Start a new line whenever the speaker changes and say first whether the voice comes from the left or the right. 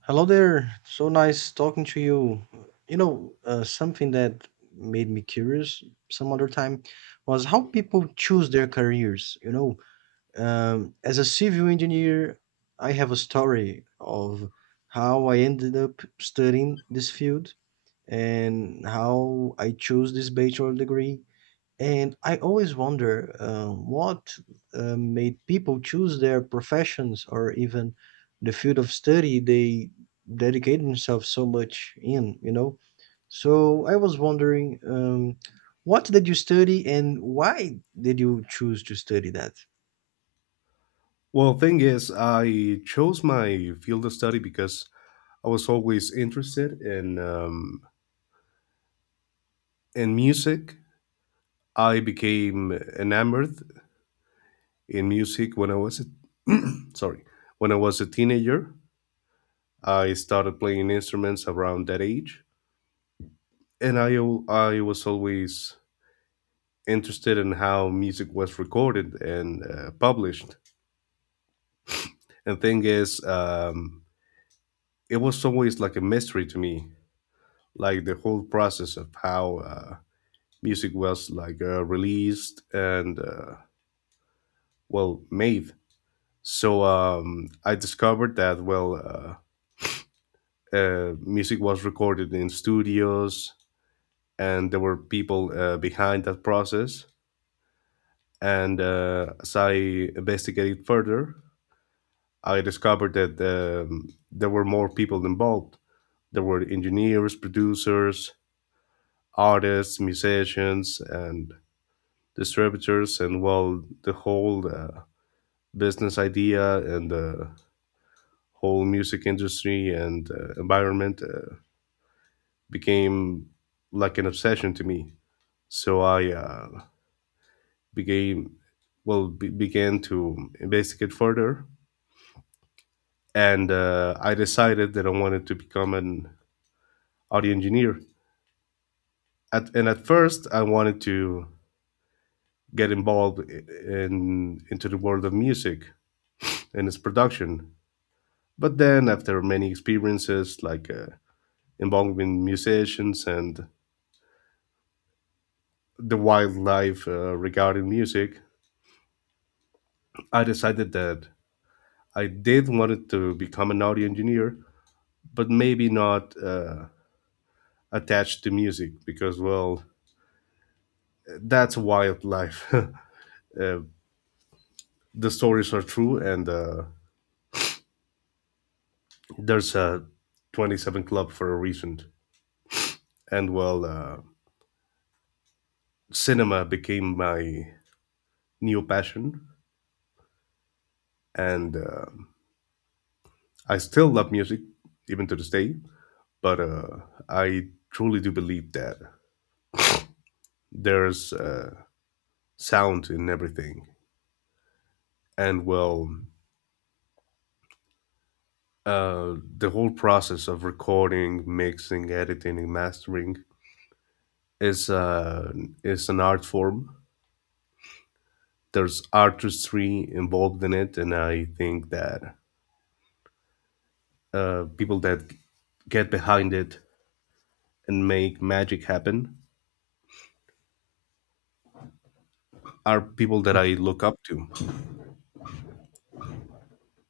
right: Hello there. So nice talking to you. Something that made me curious some other time was how people choose their careers. As a civil engineer, I have a story of how I ended up studying this field and how I chose this bachelor degree, and I always wonder what made people choose their professions or even the field of study they dedicate themselves so much in? So I was wondering, what did you study and why did you choose to study that?
left: Well, thing is, I chose my field of study because I was always interested in music. I became enamored in music sorry when I was a teenager. I started playing instruments around that age, and I was always interested in how music was recorded and published. And thing is, it was always like a mystery to me, like the whole process of how music was like released and well made. So I discovered that well, music was recorded in studios, and there were people behind that process. And as I investigated further, I discovered that there were more people involved. There were engineers, producers, artists, musicians, and distributors, and well, the whole business idea and the whole music industry and environment became like an obsession to me. So I became began to investigate further, and I decided that I wanted to become an audio engineer. And at first, I wanted to get involved I- in into the world of music and its production. But then, after many experiences, like involving musicians and the wildlife regarding music, I decided that I did wanted to become an audio engineer, but maybe not attached to music because, well, that's wildlife. The stories are true, and there's a 27 Club for a reason. And cinema became my new passion, and I still love music even to this day, but I truly do believe that there's sound in everything, and well, the whole process of recording, mixing, editing and mastering is uh, is an art form. There's artistry involved in it, and I think that people that get behind it and make magic happen are people that I look up to,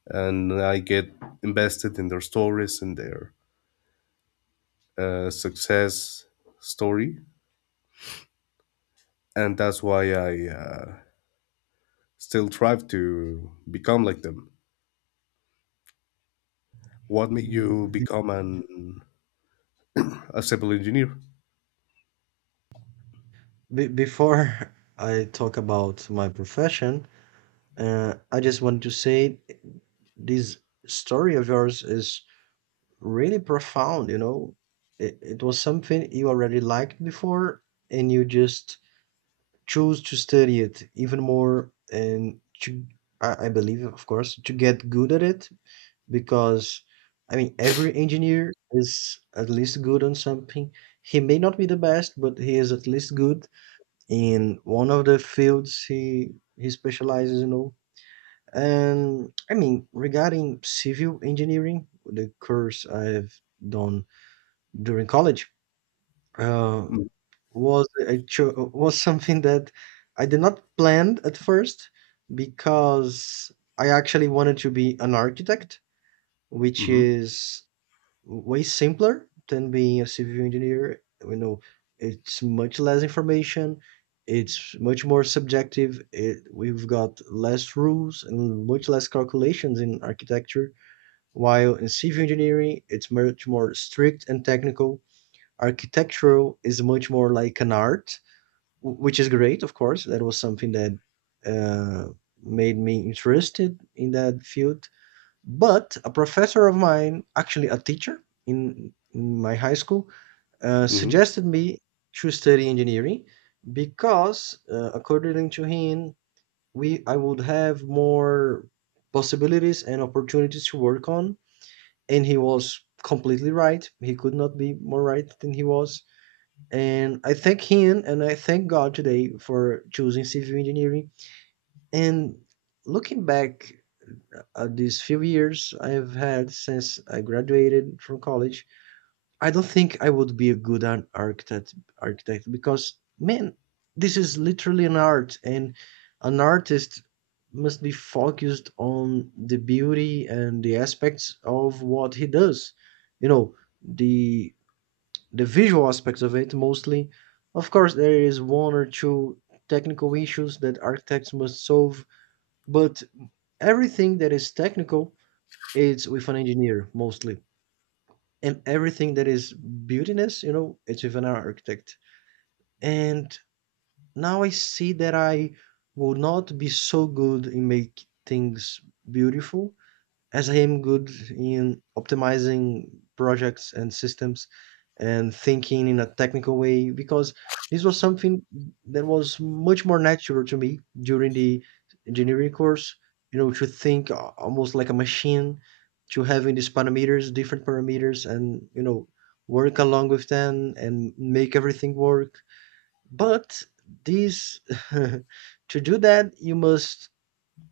left: and I get invested in their stories and their success story. And that's why I still strive to become like them. What made you
right: Be-
left: become an a civil engineer?
right: before I talk about my profession, I just want to say this story of yours is really profound. It was something you already liked before, and you just chose to study it even more and to I believe, of course, to get good at it, because I mean every engineer is at least good on something. He may not be the best, but he is at least good in one of the fields he specializes, and I mean regarding civil engineering the course I've done during college uh, was something that I did not plan at first, because I actually wanted to be an architect, which
left: Mm-hmm.
right: is way simpler than being a civil engineer. You know, it's much less information. It's much more subjective. It, we've got less rules and much less calculations in architecture. While in civil engineering, it's much more strict and technical. Architectural is much more like an art, which is great, of course. That was something that uh, made me interested in that field. But a professor of mine, actually a teacher in my high school,
left: Hmm.
right: suggested me to study engineering because, according to him, we I would have more possibilities and opportunities to work on. And he was completely right. He could not be more right than he was, and I thank him and I thank God today for choosing civil engineering. And looking back at these few years I've had since I graduated from college, I don't think I would be a good architect because man, this is literally an art, and an artist must be focused on the beauty and the aspects of what he does. You know, the the visual aspects of it mostly. Of course, there is one or two technical issues that architects must solve, but everything that is technical, it's with an engineer mostly. And everything that is beautiness, you know, it's with an architect. And now I see that I will not be so good in make things beautiful as I am good in optimizing projects and systems and thinking in a technical way, because this was something that was much more natural to me during the engineering course, you know, to think almost like a machine, to having these parameters, different parameters, and, you know, work along with them and make everything work. But these, to do that, you must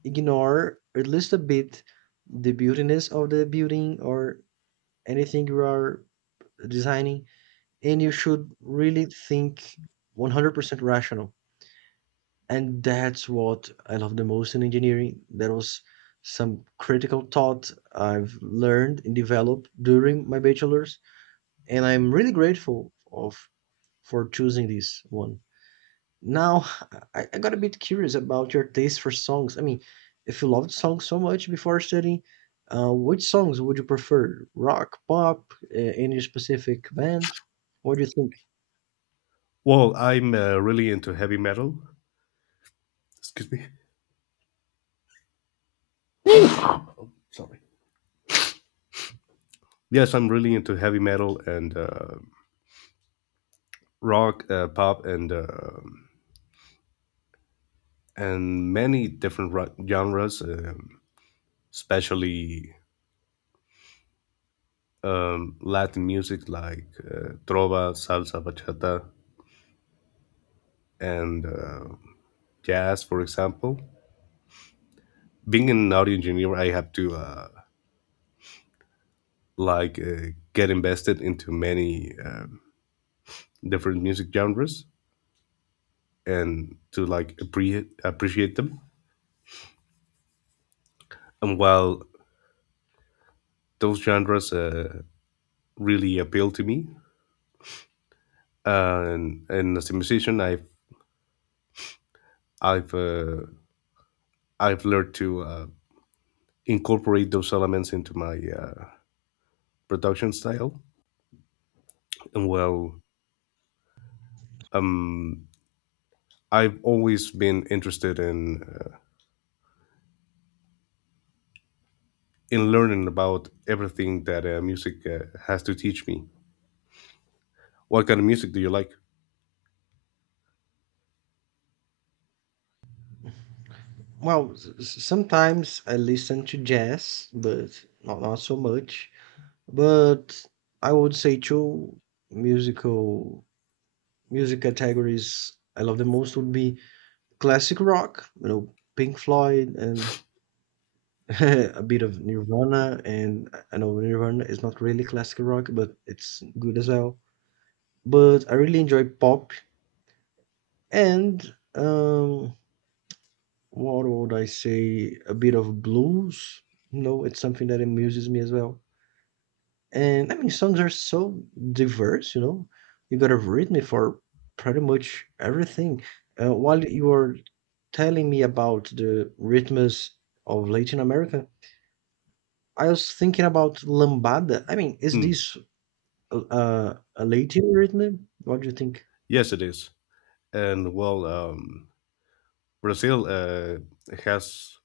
right: ignore at least a bit the beautiness of the building or anything you are designing, and you should really think 100% rational, and that's what I love the most in engineering. That was some critical thought I've learned and developed during my bachelor's, and I'm really grateful of for choosing this one. Now, I got a bit curious about your taste for songs. I mean, if you loved songs so much before studying, which songs would you prefer? Rock, pop, any specific band? What do you think?
left: Well, I'm really into heavy metal. Excuse me. Sorry. Yes, I'm really into heavy metal and rock, pop, and many different genres, especially Latin music like trova, salsa, bachata, and jazz, for example. Being an audio engineer, I have to get invested into many different music genres and to like appreciate them. And while those genres really appeal to me, and as a musician, i've uh, I've learned to incorporate those elements into my production style. And well um I've always been interested in learning about everything that music has to teach me. What kind of music do you like?
right: Well, sometimes I listen to jazz, but not so much. But I would say two musical music categories I love the most would be classic rock, you know, Pink Floyd and a bit of Nirvana, and I know Nirvana is not really classical rock, but it's good as well. But I really enjoy pop, and um, what would I say? A bit of blues. You know, it's something that amuses me as well. And I mean, songs are so diverse. You know, you got a rhythm for pretty much everything. While you were telling me about the rhythms of Latin America, I was thinking about lambada. I mean, is
left: Hmm.
right: this a native written? What do you think?
left: Yes, it is. And well, Brazil has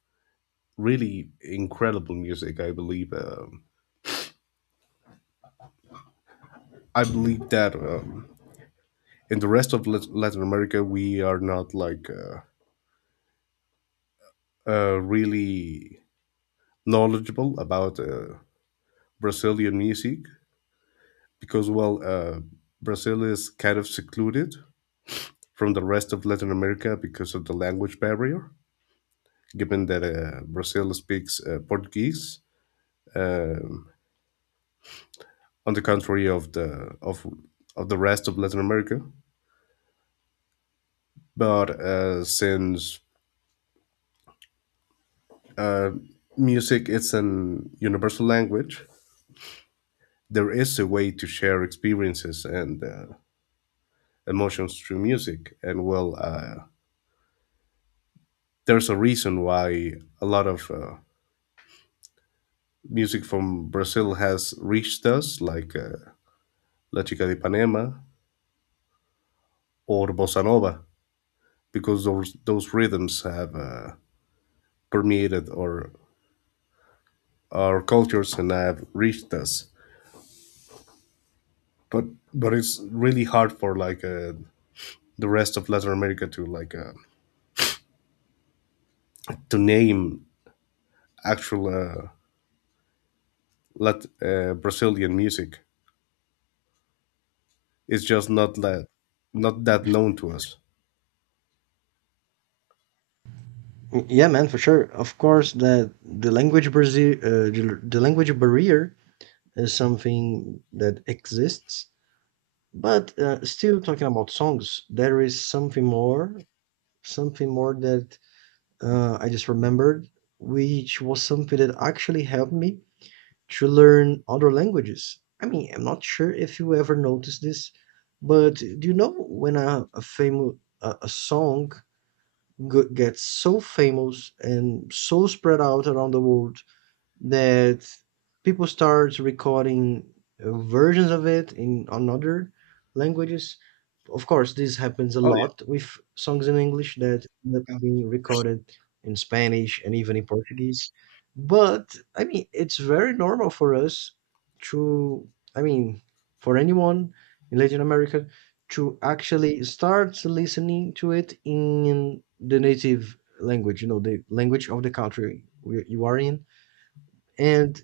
left: really incredible music, I believe. I believe that in the rest of Latin America, we are not like really knowledgeable about Brazilian music because, well, Brazil is kind of secluded from the rest of Latin America because of the language barrier. Given that Brazil speaks Portuguese, um on the contrary of the rest of Latin America. But since uh, music is an universal language, there is a way to share experiences and emotions through music. And there's a reason why a lot of music from Brazil has reached us, like La Chica de Ipanema or Bossa Nova, because those rhythms have permeated our cultures and have reached us. But but it's really hard for the rest of Latin America to name actual Brazilian music. It's just not that known to us.
right: Yeah, man, for sure. Of course, the language Brazil, the language barrier is something that exists. But still talking about songs, there is something more that I just remembered, which was something that actually helped me to learn other languages. I mean, I'm not sure if you ever noticed this, but do you know when a famous a song gets so famous and so spread out around the world that people start recording versions of it in on other languages. Of course, this happens a
left: Oh yeah,
right: lot with songs in English that end up being recorded in Spanish and even in Portuguese. But I mean, it's very normal for us to, I mean, for anyone in Latin America to actually start listening to it in the native language, you know, the language of the country you are in, and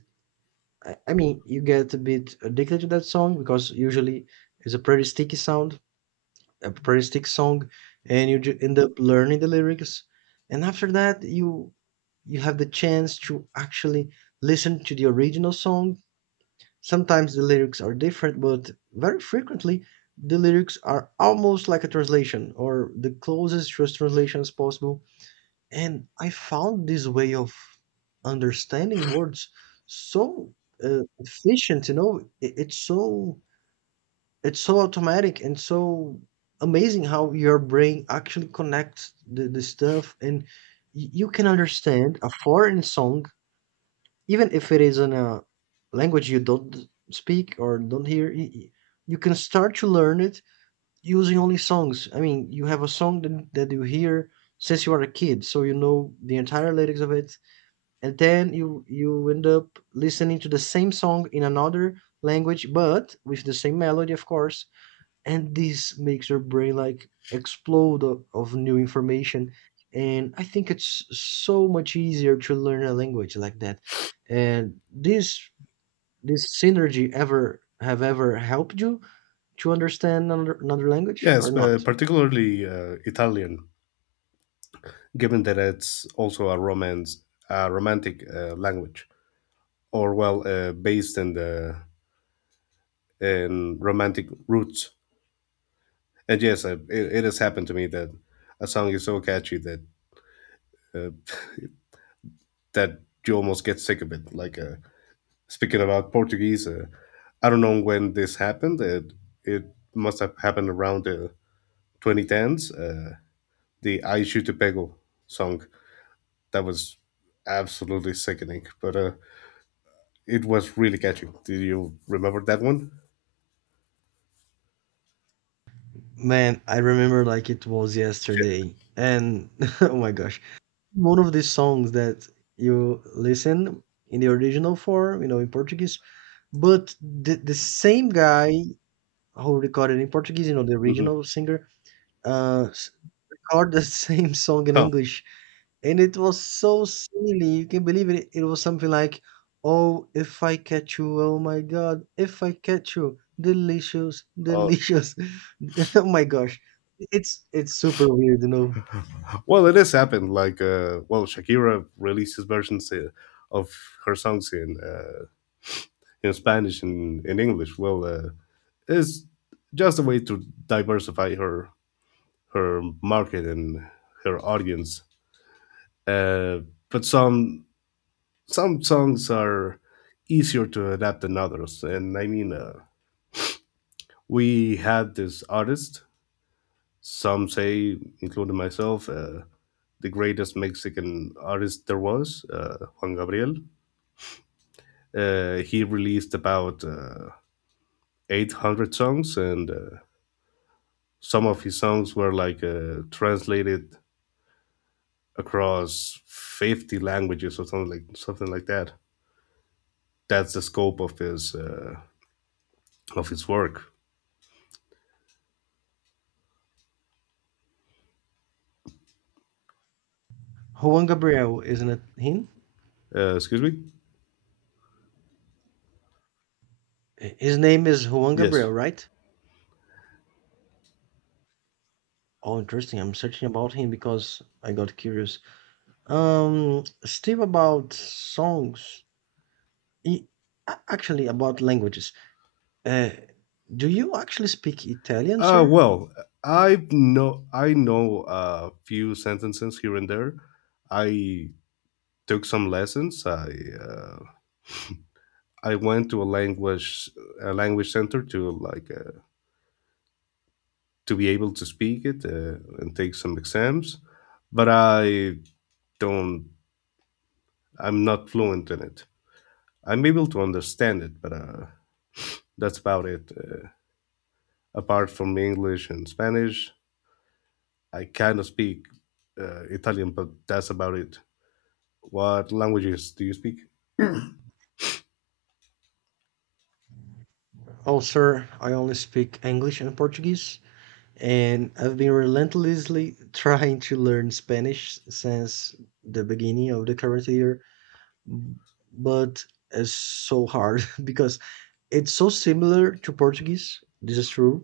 right: I mean you get a bit addicted to that song because usually it's a pretty sticky sound a pretty sticky song, and you end up learning the lyrics, and after that you have the chance to actually listen to the original song. Sometimes the lyrics are different, but very frequently the lyrics are almost like a translation or the closest to a translation as possible, and I found this way of understanding words so efficient, you know, it's so automatic and so amazing how your brain actually connects the stuff, and y- you can understand a foreign song even if it is in a language you don't speak or don't hear. You can start to learn it using only songs. I mean, you have a song that you hear since you are a kid, so you know the entire lyrics of it, and then you end up listening to the same song in another language, but with the same melody, of course, and this makes your brain like explode of new information, and I think it's so much easier to learn a language like that. And this synergy ever have ever helped you to understand another language or
left: yes,
right: not?
left: particularly Italian, given that it's also a romance, a romantic language, or well, based in romantic roots. And yes, it has happened to me that a song is so catchy that uh, that you almost get sick of it. Speaking about Portuguese, I don't know when this happened. It must have happened around the 2010s. The Aishu Te Pego song that was absolutely sickening, but it was really catchy. Do you remember that one?
right: Man, I remember like it was yesterday and oh my gosh, one of these songs that you listen in the original form, you know, in Portuguese, but the same guy who recorded in Portuguese, you know, the
left: Yeah. Hmm.
right: original singer, uh, s- recorded the same song in
left: Huh.
right: English, and it was so silly. You can believe it. It was something like, "Oh, if I catch you, oh my God, if I catch you, delicious,
left: Uh,
right: delicious." Oh my gosh, it's super weird, you know.
left: well, it has happened. Like, well, Shakira releases versions of her songs in Spanish and in English. Well, it's just a way to diversify her market and her audience. Uh, but some songs are easier to adapt than others, and I mean, we had this artist. Some say, including myself, the greatest Mexican artist there was, Juan Gabriel. He released about 800 songs, and some of his songs were translated across 50 languages, or something like that. That's the scope of his work.
right: Juan Gabriel, isn't it him?
left: Excuse me.
right: His name is Juan
left: Yes,
right: Gabriel, right? Oh, interesting. I'm searching about him because I got curious. Still about songs. E- actually, about languages. Uh, do you actually speak Italian,
left: uh
right: sir?
left: well I know a few sentences here and there. I took some lessons. I uh, i went to a language center to be able to speak it and take some exams. But i don't I'm not fluent in it. I'm able to understand it, but that's about it. Apart from English and Spanish, I kind of speak Italian, but that's about it. What languages do you speak?
right: Oh, sir, I only speak English and Portuguese, and I've been relentlessly trying to learn Spanish since the beginning of the current year, b- but it's so hard because it's so similar to Portuguese, this is true,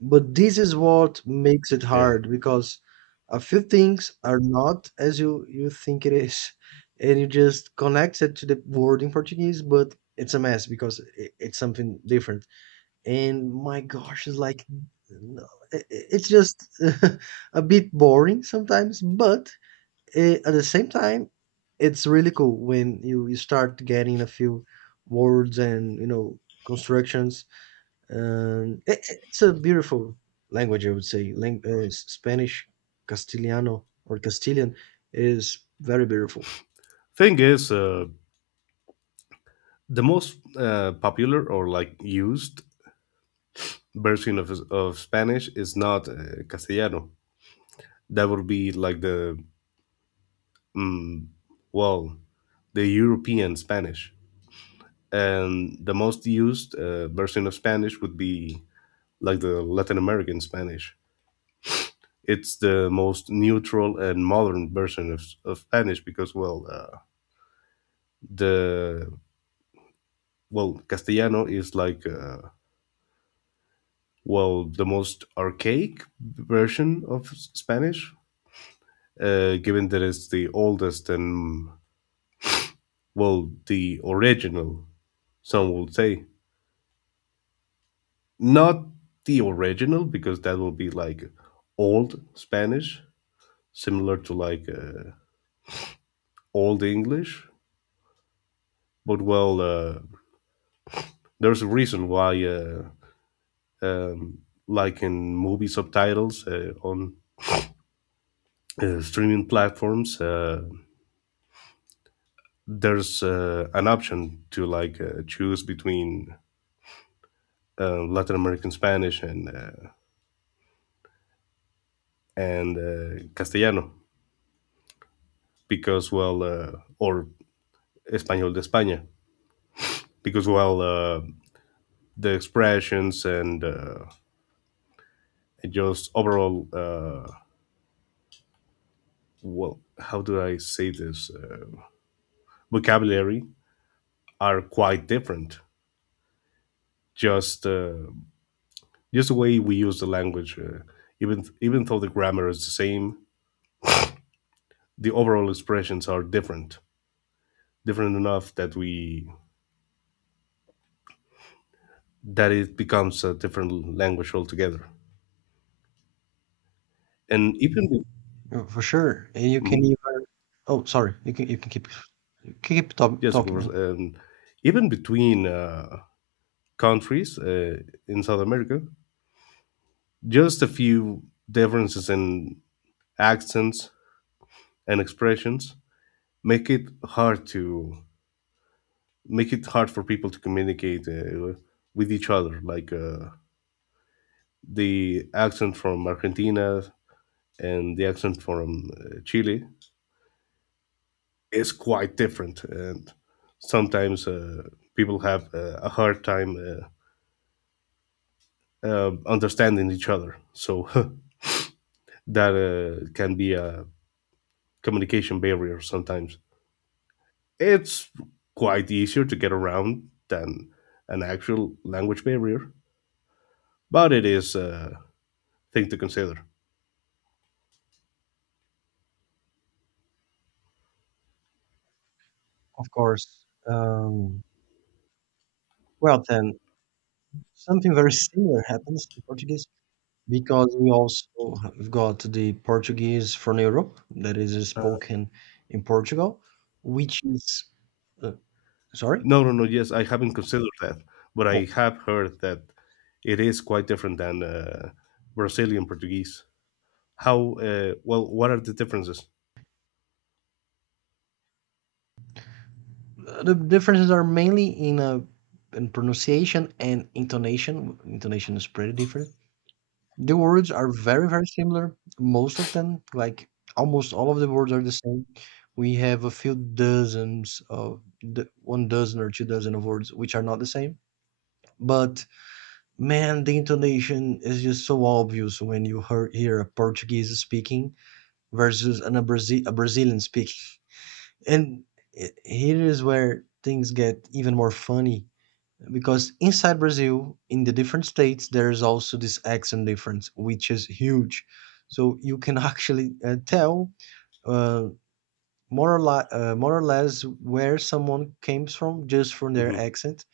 right: but this is what makes it
left: Yeah.
right: hard because a few things are not as you think it is, and you just connect it to the word in Portuguese, but it's a mess because it's something different. And my gosh, it's like, no, it's just a bit boring sometimes, but at the same time, it's really cool when you start getting a few words, and you know, constructions, and it's a beautiful language. I would say Spanish, castellano or castilian, is very beautiful.
left: Thing is, the most popular or like used version of Spanish is not Castellano. That would be like mm, well, the European Spanish. And the most used version of Spanish would be like the Latin American Spanish. It's the most neutral and modern version of Spanish, because the well, Castellano is the most archaic version of Spanish, given that it's the oldest and well the original. Some would say not the original, because that will be like old Spanish, similar to old English. But well, there's a reason why um, like in movie subtitles on streaming platforms. There's an option to choose between Latin American Spanish and Castellano, because well, or Español de España, because well, the expressions and just overall, well, how do I say this, vocabulary, are quite different. Just uh, just the way we use the language, even though the grammar is the same, the overall expressions are different, different enough that we that it becomes a different language altogether. And even be-
right: For sure. And you
left: Mhm.
right: can even oh sorry, you can keep
left: Yes, of
right: talking,
left: course,
right: man.
left: and even between countries in South America, just a few differences in accents and expressions make it hard for people to communicate with each other, like. The accent from Argentina and the accent from Chile is quite different, and sometimes people have a hard time understanding each other. So, that can be a communication barrier sometimes. It's quite easier to get around than an actual language barrier, but it is a thing to consider.
right: Of course. Um, well then something very similar happens in Portuguese, because we also have got the Portuguese from Europe that is spoken in Portugal, which is uh, sorry?
left: No, no, no. Yes, I haven't considered that, but I
right: Well,
left: have heard that it is quite different than Brazilian Portuguese. How? Well, what are the differences?
right: the differences are mainly in pronunciation and intonation. Intonation is pretty different. The words are very, very similar. Most of them, like almost all of the words, are the same. We have a few dozens of one dozen or two dozen of words which are not the same. But man, the intonation is just so obvious when you hear a Portuguese speaking versus a Brazilian speaking. And here is where things get even more funny because inside Brazil, in the different states, there is also this accent difference, which is huge. So you can actually tell uh, more or less where someone came from just from their
left: Hmm.
right: accent,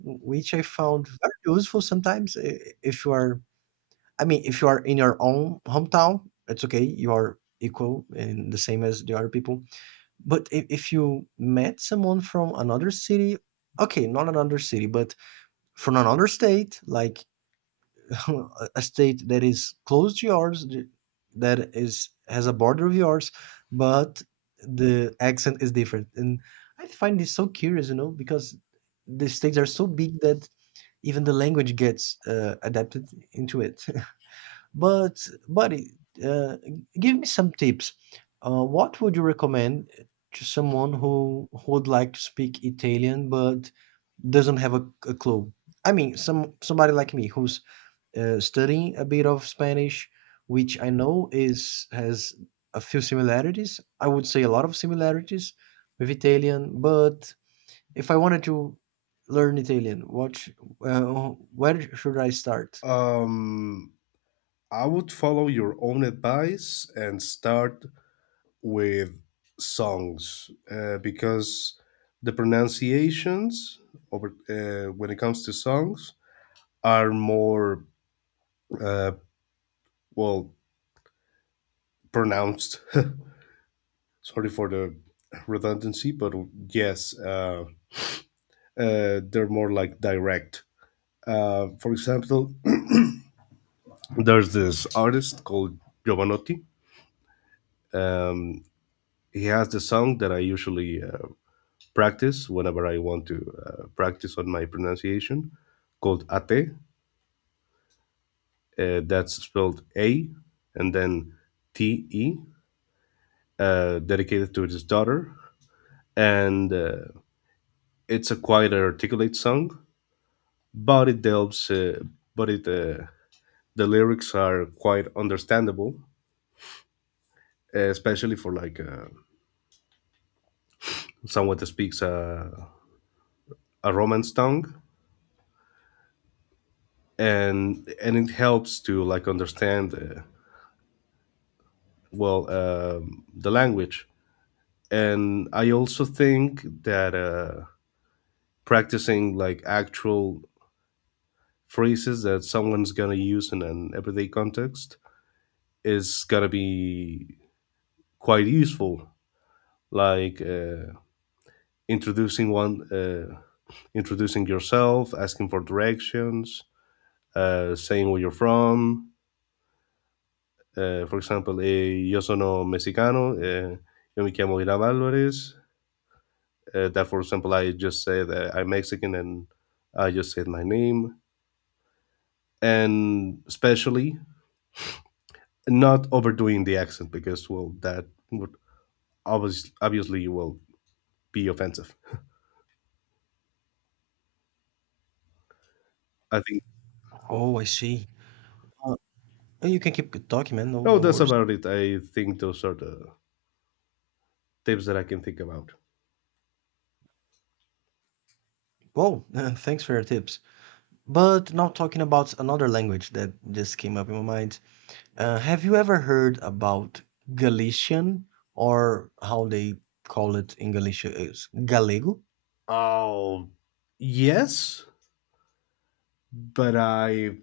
right: which I found very useful sometimes. If you are, I mean, if you are in your own hometown, it's okay. You are equal and the same as the other people. But if you met someone from another city, okay, not another city, but from another state, like a state that is close to yours, that is has a border of yours, but the accent is different. And I find this so curious, you know, because the states are so big that even the language gets adapted into it. But, buddy, uh, give me some tips. What would you recommend to someone who would like to speak Italian but doesn't have a clue? I mean, some somebody like me who's studying a bit of Spanish, which I know is has a few similarities. I would say a lot of similarities with Italian, but if I wanted to learn Italian, uh, where should I start?
left: Um, I would follow your own advice and start with songs, because the pronunciations, over when it comes to songs, are more uh, well pronounced. Sorry for the redundancy, but yes, they're more like direct. For example, there's this artist called Giovanotti. Um, he has the song that I usually practice whenever I want to practice on my pronunciation, called Ate. That's spelled A and then T E, dedicated to his daughter. And it's a quite articulate song, but it delves, but it the lyrics are quite understandable, especially for someone that speaks a Romance tongue, and it helps to like understand the language. And I also think that practicing like actual phrases that someone's gonna use in an everyday context is gonna be quite useful. Like. Uh, introducing one, uh, introducing yourself, asking for directions, saying where you're from. For example, yo sono mexicano. Yo me llamo Irán Alvarez. That, for example, I just said I'm Mexican, and I just said my name. And especially not overdoing the accent because, well, that would obviously will be offensive. I think.
right: Oh, I see. You can keep talking, man. No,
left: No,
right: no
left: that's
right: worries.
left: about it. I think those are the tips that I can think about.
right: Well, thanks for your tips. But now talking about another language that just came up in my mind. Have you ever heard about Galician, or how they call it in Galicia is Galego?
left: Oh, yes, but I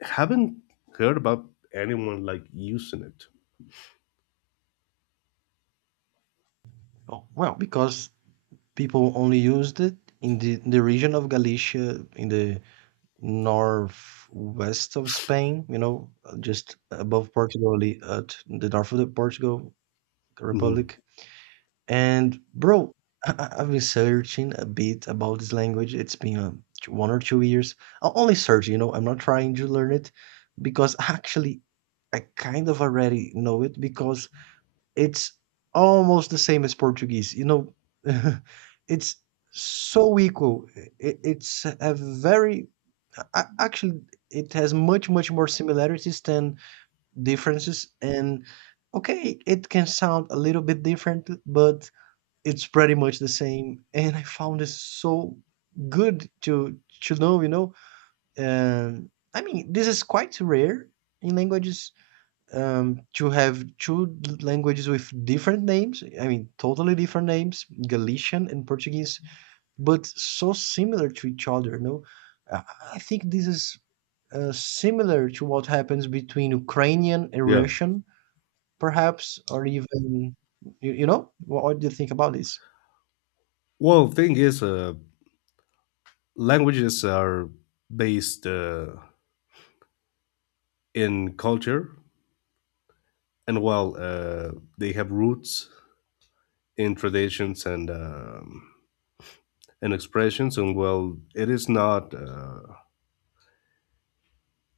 left: haven't heard about anyone like using it.
right: Oh, well, because people only used it in the region of Galicia in the northwest of Spain, you know, just above Portugal, at the north of the Portugal
left: Hmm.
right: Republic. And bro, I've been searching a bit about this language. It's been 1 or 2 years. Only search, you know. I'm not trying to learn it because actually, I kind of already know it because it's almost the same as Portuguese. You know, it's so equal. It's a very actually it has much more similarities than differences, and okay it can sound a little bit different but it's pretty much the same, and I found it so good to know, you know? I mean, this is quite rare in languages, to have two l languages with different names, I mean, totally different names, Galician and Portuguese, but so similar to each other, you know? Uh, I think this is, similar to what happens between Ukrainian and
left: Yeah.
right: Russian, perhaps, or even you know? What do you think about this?
left: Well, thing is, languages are based in culture, and while they have roots in traditions and expressions, and well, it is not.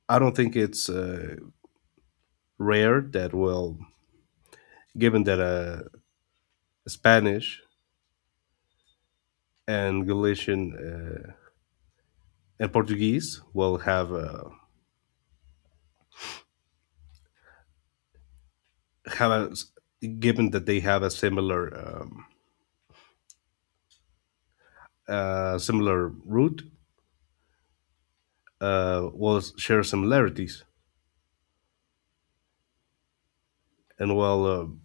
left: I don't think it's rare that, well, given that Spanish and Galician. And Portuguese will have a, given that they have a similar root, will share similarities. And well,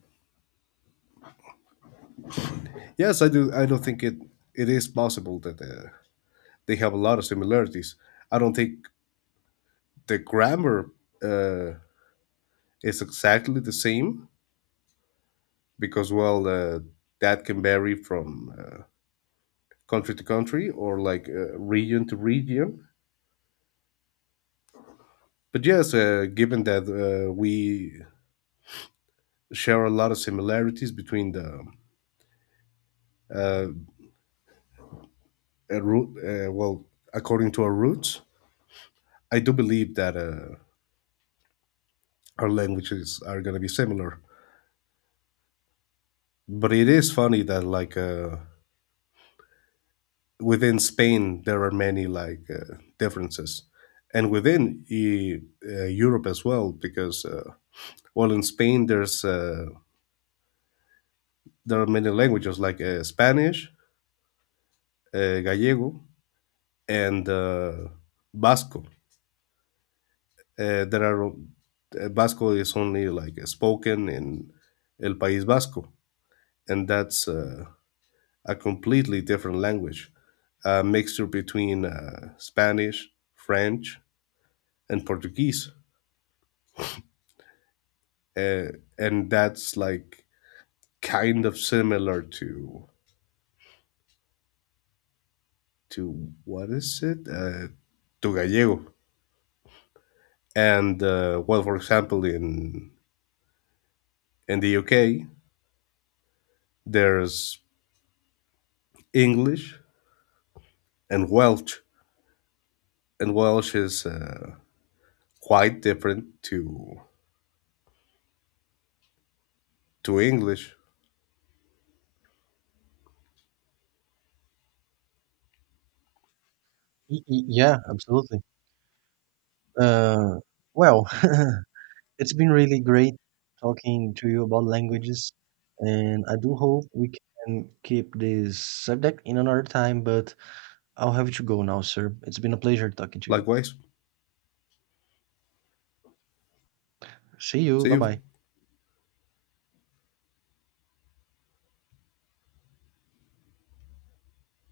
left: yes, I don't think it is possible that they have a lot of similarities. I don't think the grammar uh, is exactly the same because well, that can vary from country to country, or region to region. But yes, given that we share a lot of similarities between the uh, root. Well, according to our roots, I do believe that our languages are going to be similar. But it is funny that within Spain there are many differences, and within Europe as well, because well, in Spain there are many languages like Spanish, Gallego, and Basco. There are Basco is only like spoken in El País Vasco, and that's a completely different language, a mixture between Spanish, French, and Portuguese, uh, and that's kind of similar to what is it to Gallego. And well, for example, in the UK, there's English and Welsh, and Welsh is quite different to English.
right: Y y yeah, absolutely. Uh, well, it's been really great talking to you about languages, and I do hope we can keep this subject in another time, but I'll have to go now, sir. It's been a pleasure talking to you.
left: Likewise,
right: See you.
left: see
right: Bye
left: you.
right: bye.